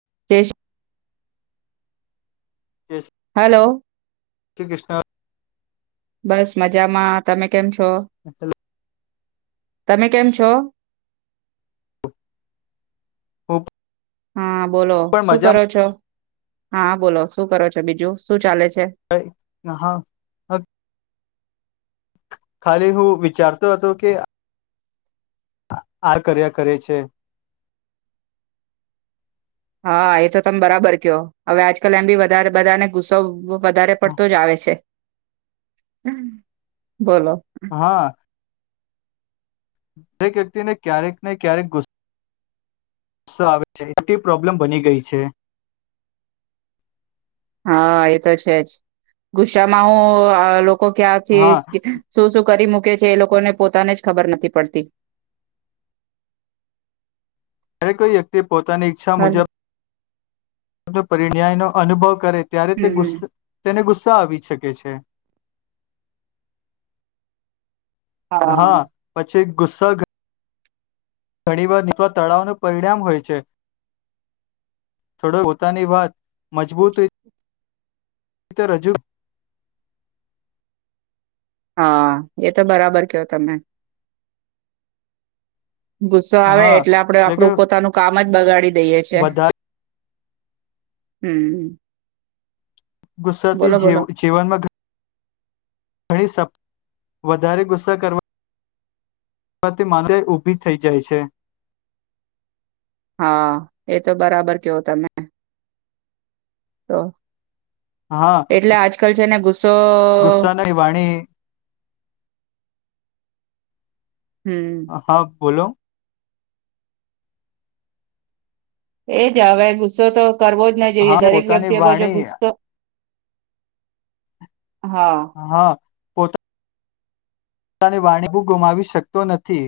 [inaudible] [inaudible] Hello. Shri Krishna. બસ મજામાં. તમે કેમ છો? હેલો, તમે કેમ છો? ખૂબ હા, બોલો. શું કરો છો? હા બોલો. શું કરો છો બીજું? શું ચાલે છ [inaudible] ખાલી હું વિચારતો હતો કે આર કર્યા કરે છે હા એ તો તમે બરાબર કયો હવે આજકાલ એમ બી વધારે બધાને ગુસ્સો વધારે પડતો જ આવે છે. હમ. બોલો. હા દરેક વ્યક્તિને ક્યારેકને ક્યારેક ગુસ્સ સો આવે છે એલી પ્રોબ્લેમ બની ગઈ છે. હા એ તો છે જ ગુસ્સામાં હું લોકો લોકો ક્યાંથી હા શું શું કરી મકી છે એ લોકોને પોતાને જ ખબર નથી પડતી. ત્યારે કોઈ વ્યક્તિ પોતાની ઈચ્છા હલો. મુજબ પરિણ્યાય નો અનુભવ કરે છે ત્યારે તે ગુ હમ તેને ગુ આવી શકે છે. હા પછી. ગુસ્સા ઘણી વાર નીચવા તળાવનું પરિણામ હોય છે, થોડો પોતાની વાત મજબૂત ર એ તો રજુ હા એ તો બરાબર કયો તમે ગુસ્સો આવે હા એટલે આપડે કે આપડું પોતાનું કામ મ બગાડી દઈએ છે. વધારે હમ્મ. ગુસ્સાથી જીવનમાં ઘણી સ વધારે ગુસ્સા કરવા તે માત્ર ઊભી થઈ જાય છે. હા એ તો બરાબર કેવો તમે તો એટલે આજકાલ છે ને ગુસ્સ ગુસ્સા નહી વાણી હમ હા. બોલો. એ જ હવે ગુસ્સો તો કરવો જ ના હા જઈએ દરેક પોતાની વ્યક્તિ અગર જો વાણી ગુસ્સો હા. પોતા પોતાની વાણી ગુમાવી શકતો નથી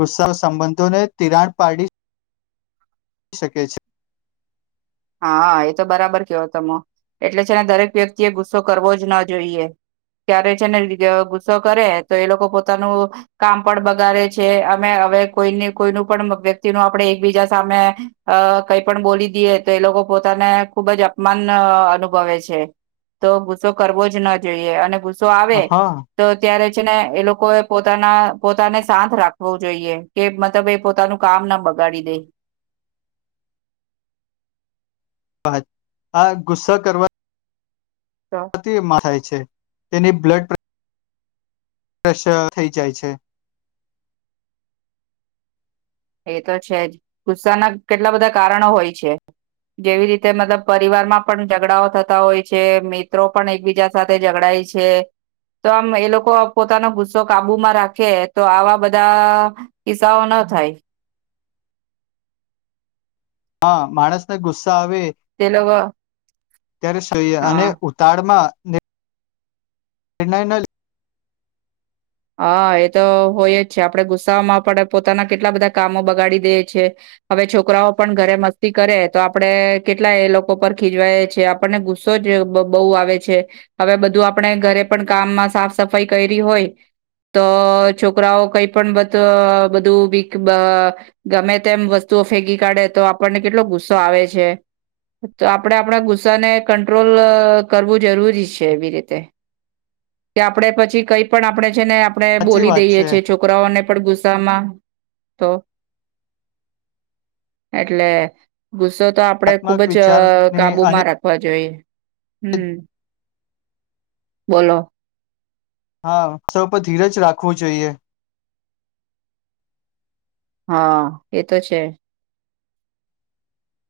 ગુસ્સા સંબંધોને તિરાડ પાડી શકે છે. હા એ તો બરાબર કેવો ત એટલે છે ને દરેક વ્યક્તિ એ ગુસ્સો કરવો જ ન જોઈએ, ક્યારે છે ને ગુસ્સો કરે તો એ લોકો પોતાનું કામ પણ બગાડે છે અને હવે કોઈ કોઈનું પણ વ્યક્તિ ન આપણે એકબીજા સામે કઈ પણ બોલી દઈએ. તો એ લોકો પોતાને ખુબ જ અપમાન અનુભવે છે તો ગુસ્સો કરવો જ ન જોઈએ અને ગુ ગુસ્સો આવે હા તો ત્યારે છે ને એ લોકો એ પોતાના પોતાને સાથ રાખવું જોઈએ કે મતલબ એ પોતાનું કામ ના બગાડી દે. આ ગુસ્સા કરવા તો [unintelligible] તેની બ્લડ પ્રે શર થઈ જાય છે. એ તો છે જ ગુસ્સાના કેટલા બધા કારણો હોય છે. જેવી રીતે મતલબ પરિવારમાં પણ ઝઘડાઓ થતા હોય છે, મિત્રો પણ એકબીજા સાથે ઝઘડાય છે, તો આમ એ લોકો પોતાનો ગુસ્સો કાબુમાં રાખે તો આવા બધા કિસ્સાઓ ન થાય. હા માણસને ગુસ્ તે લોગો ત્યારે સઈએ અને ઉતાળ માં એનાના હા એ તો હોય જ છે, આપડે ગુસ્સામાં આપણા પોતાના કેટલા બધા કામો બગાડી દેએ છીએ. હવે છોકરાઓ પણ ઘરે મસ્તી કરે તો આપડણે કેટલા એ લોકો પર ખીજવાય છીએ આપણને ગુસ્સો જ બહુ આવે છે, હવે બધું આપણે ઘરે પણ કામમાં સાફ સફાઈ કરી હોય. તો છોકરાઓ કઈ પણ બ બધું બ ગમે તેમ વસ્તુઓ ફેંકી કાઢે તો આપણને કેટલો ગુસ્સો આવે છે, તો આપણેે આપણા ગુસ્સાને કંટ્રોલ અ કરવું જરૂરી છે. એવી રીતે કે આપણે પછી કઈ પણ આપણે છે ને આપડણે સાચી બોલી વાત દઈએ છે છીએ છોકરાઓને પણ ગુસ્સામાં તો એટલે ગુસ્સો તો આપડે ખુબ આત્મક જ વિચારને અને કાબુમાં રાખવા જોઈએ. હમ્મ બોલો હા [unintelligible] ધીરજ રાખવું જોઈએ. હા એ તો છે.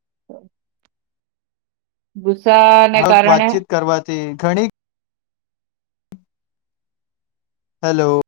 [inaudible] ગુસ્સો સા ને કારણે તે ઘણી હલો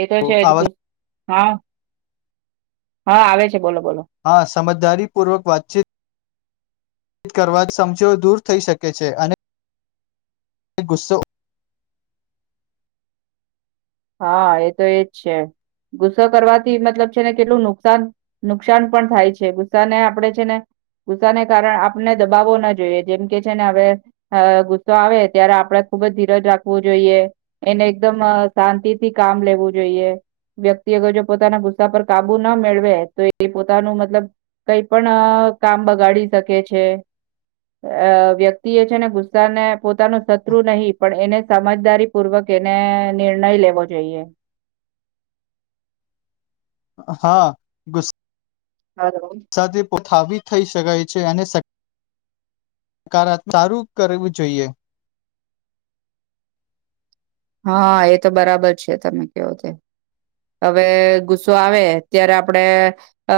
એ તો છે જ હા હા આવે છે બોલો બોલો હા સમજદારીપૂર્વક વાતચીત કરવા સમજો દૂર થઈ શકે છે અને ગુસ્સો હા એ તો એજ છે ગુસ્સો કરવાથી મતલબ છેને કેટલું નુકસાન નુકસાન પણ થાય છે ગુસ્સાને આપણે છે ને ગુસ્સાને કારણે આપને દબાવવો ના જોઈએ જેમ કે છે ને હવે ગુસ્સો આવે ત્યારે આપણે ખુબ જ ધીરજ રાખવું જોઈએ એને એકદમ શાંતિ થી કામ લેવું જોઈએ વ્યક્તિ અગર જો પોતાના ગુસ્સા પર કાબુ ના મેળવે તો એ પોતાનું મતલબ કઈ પણ કામ બગાડી શકે છે અ વ્યક્તિ એ છે ને ગુસ્સાને પોતાનો શત્રુ નહીં પણ એને સમજદારી પૂર્વક એને નિર્ણય લેવો જોઈએ. હા ગુસ હલો. સાથી [unintelligible] થઈ શકાય છે અને [unintelligible] સારું કરવું જોઈએ. હા એ તો બરાબર છે તમે કેવો તે હવે ગુસ્સો આવે ત્યારે આપણેે અ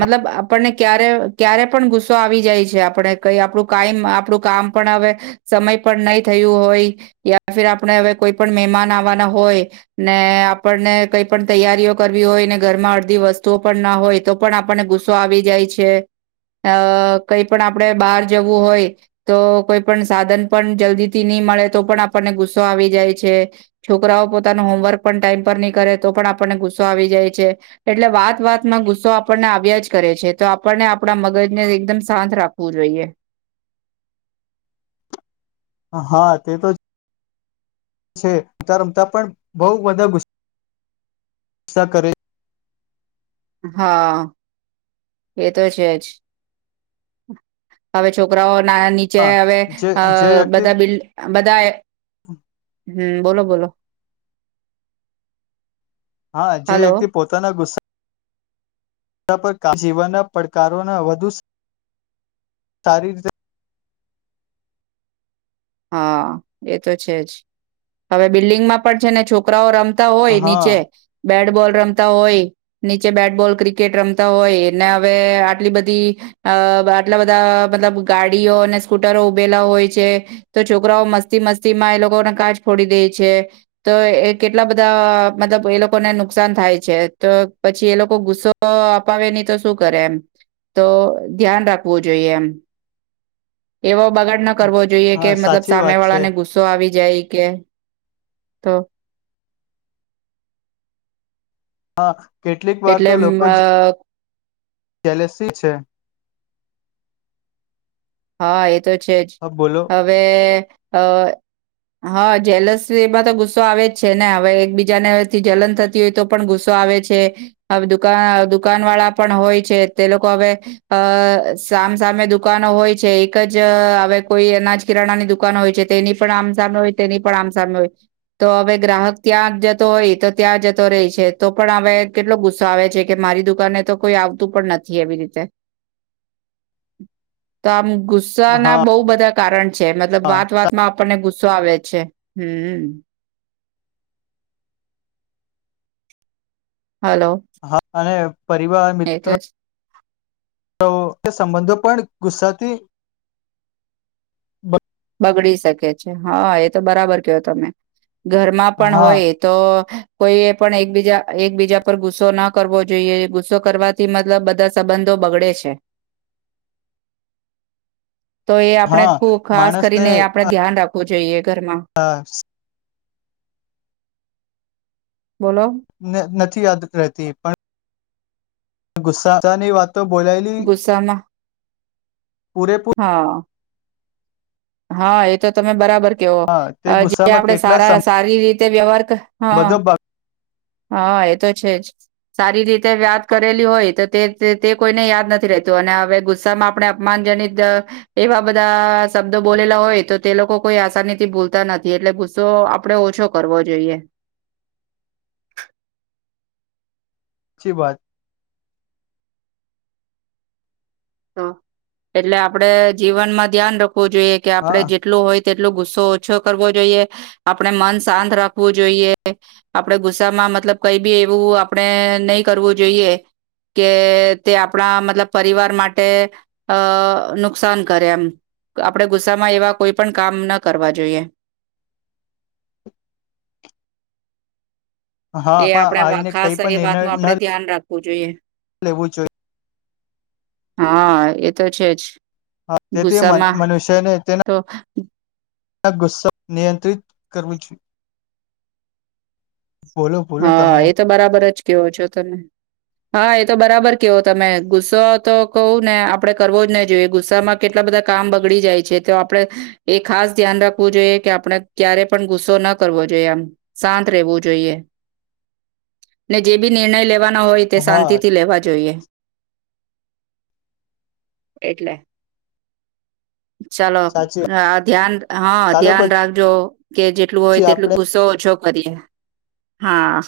મતલબ આપણને ક્યારે ક્યારે પણ ગુસ્સો આવી જાય છે આપણે કઈ આપણું કાઈમ આપણું કામ પણ હવે સમય પણ નહી થયું હોય યા ફિર આપણે હવે કોઈ પણ મહેમાન આવવાના હોય ને આપણને કઈ પણ તૈયારીઓ કરવી હોય ને ઘરમાં અડધી વસ્તુઓ પણ ના હોય તો પણ આપણને ગુસ્સો આવી જાય છે. અ કઈ પણ આપણેે બહાર જવું હોય તો કોઈ પણ સાધન પણ જલ્દી થી ની મળે તો પણ આપણને ગુસ્સો ગુસ્સો આવી જાય છે. છોકરાઓ પોતાનું હોમવર્ક પણ ટાઈમ પર ની કરે તો પણ આપણને ગુસ્સો આવી જાય છે. એટલે વાત વાતમાં ગુસ્સો આપણને આવ્યા જ કરે છે. તો આપણને આપણા મગજને એકદમ શાંત રાખવું જોઈએ. હા તે તો છે રમતા રમતા પણ બઉ બધા ગુસ્ સા કરે. હા એ તો છે જ હવે છોકરાઓ [unintelligible] નીચે હા હવે જે અ જે વ્યક્તિ બધા બિલ બધા હમ્મ. બોલો બોલો. હા જે હલો વ્યક્તિ પોતાના ગુસ્સે જીવનના પડકારોના વધુ સારી રીતે હા એ તો છે જ હવે બિલ્ડિંગમાં પણ છે ને છોકરાઓ રમ તા હોય હા નીચે બેટબોલ રમતા હોય નીચે બેટબોલ ક્રિકેટ રમતા હોય ને હવે આટલી બધી અ આટલા બધા મતલબ ગાડીઓ અને સ્કૂટરો ઉભેલા હોય છે. તો છોકરાઓ મસ્તી મસ્તીમાં એ લોકોને કાચ ફોડી દે છે તો એ કેટલા બધા મતલબ એ લોકોને નુકસાન થાય છે તો પછી એ લોકો ગુસ્સો અપાવે નહી તો શું કરે એમ તો ધ્યાન રાખવું જોઈએ એમ એવો બગાડ ના કરવો જોઈએ. કે હા મતલબ સાચી સામે વાત વાળા છે ને ગુસ્સો આવી જાય. કે તો હા. કેટલીક એટલે અ કેલેસી છે. હા એ તો છે જ હા, બોલો હવે. અ હા જેલસ એમાં તો ગુસ્સો આવે જ છે ને હવે એકબીજાનેથી જલન થતી હોય તો પણ ગુસ્સો આવે છે હવે દુ દુકાન વાળા પણ હોય છે તે લોકો હવે અ સામસામે દુકાનો હોય. એક જ હવે કોઈ અનાજ કિરાણાની દુકાન હોય છે તે એની પણ આમ સામે ન હોય તેની પણ આમ સાારનો હોય તો હવે ગ્રાહક ત્યાં જતો હોય તો ત્યાં જતો રહે છે તો પણ હવે કેટલો ગુસ્સો આવે છે કે મારી દુકાનને તો કોઈ આવતું પણ નથી એવી રીતે તમ ગુસ્સા ના હા બહુ બધા કારણ છે મતલબ વાત વાતમાં આપણને ગુસ્ ગુસ્સો આવે છે હમ. હલો હા અને પરિવાર એ મિત્ર તો એ સંબંધો પણ ગુસ્સાથી બગડી શકે છે હા એ તો બરાબર કયો તમે. ઘરમાં પણ હા હોય એતો. કોઈએ પણ એકબીજા એકબીજા પર ગુસ્સો ના કરવો જોઈએ ગુસ્સો કરવાથી મતલબ બધા સંબંધો બગડે છે. તો એ આપણે હા ખુબ ખાસ ને આપણે ધ્યાન રાખું. જોઈએ. ઘરમાં હા. બોલો. ને નથી યાદ રહેતી પણ ગુસ્સા ની વાત તો બોલાયલી ગુસ્સામાં હા હા એ તો તમે બરાબર કેઓ હા તે જે ગુસ્સામાં આપણે કેટલા સારા સારી રીતે વ્યવહાર હ સંબંધો હા એ તો છે જ સારી રીતે વાયાત કરેલી હોય તો તે તે કોઈને યાદ નથી રતું અને હવે ગુસ્સામાં આપણે અપમાનજનિત એવા બધા સબ બોલેલા હોય તો તે લોકો કોઈ આસાનીથી ભૂલતા નથી એટલે ગુસ્સો આપણે ઓછો કરવો જોઈએ સાચચી વાત તો એટલે આપડે જીવનમાં ધ્યાન રાખવુ જોઈએ કે આપડણે હા જેટલૂ હોય જેટલો ગુસ્સો ઓછો કરવો જોઈએ આપણે મન શાંત રાખવું જોઈએ આપડે ગુસ્સામાં મતલબ કઈ બી એવું આપણે નહી કરવું જોઈએ કે તે આપણા મતલબ પરિવાર માટે તે નુકસાન કરે એમ આપણે ગુસ્સામાં એવા કોઈ પણ કામ ના કરવા જોઈએ હા એ આપણે આવીને કઈ ખાસ એ પણ વાતનું નિર્ણય આપણે ન ધ્યાન રાખવું જોઈએ લેવું જોઈએ હા એ તો છે જ હા તેથી ગુસ્સામાં મનુષ્યને તો તેના ગુસ્સા નિયંત્રિત કરવો જોઈએ બોલો બોલો તમે હા એ તો બરાબર જ કેયો છો તમે હા એ તો બરાબર કેયો તમે ગુસ્સો તો કહું ને આપડે કરવો જ નહી જોઈએ ગુસ્સામાં કેટલા બધા કામ બગડી જાય છે તો આપડણે એ ખાસ ધ્યાન રાખવું જોઈએ કે આપણે ક્યારે પણ ગુસ્સો ન કરવો જોઈએ આમ શાંત રેવું જોઈએ ને જે બી નિર્ણય લેવા ના હોય તે હા શાંતિથી લેવા જોઈએ એટલે ચાલો સાચી હા ધ્યાન હા ચાલો ધ્યાન રાખજો કે જેટલું હોય પછી તેટલું આપડે ગુસ્સો ઓછો [inaudible] હા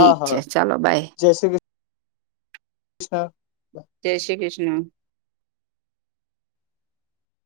હા છે હા ચાલો બાય જય શ્રી કૃષ્ણ જય શ્રી કૃષ્ણ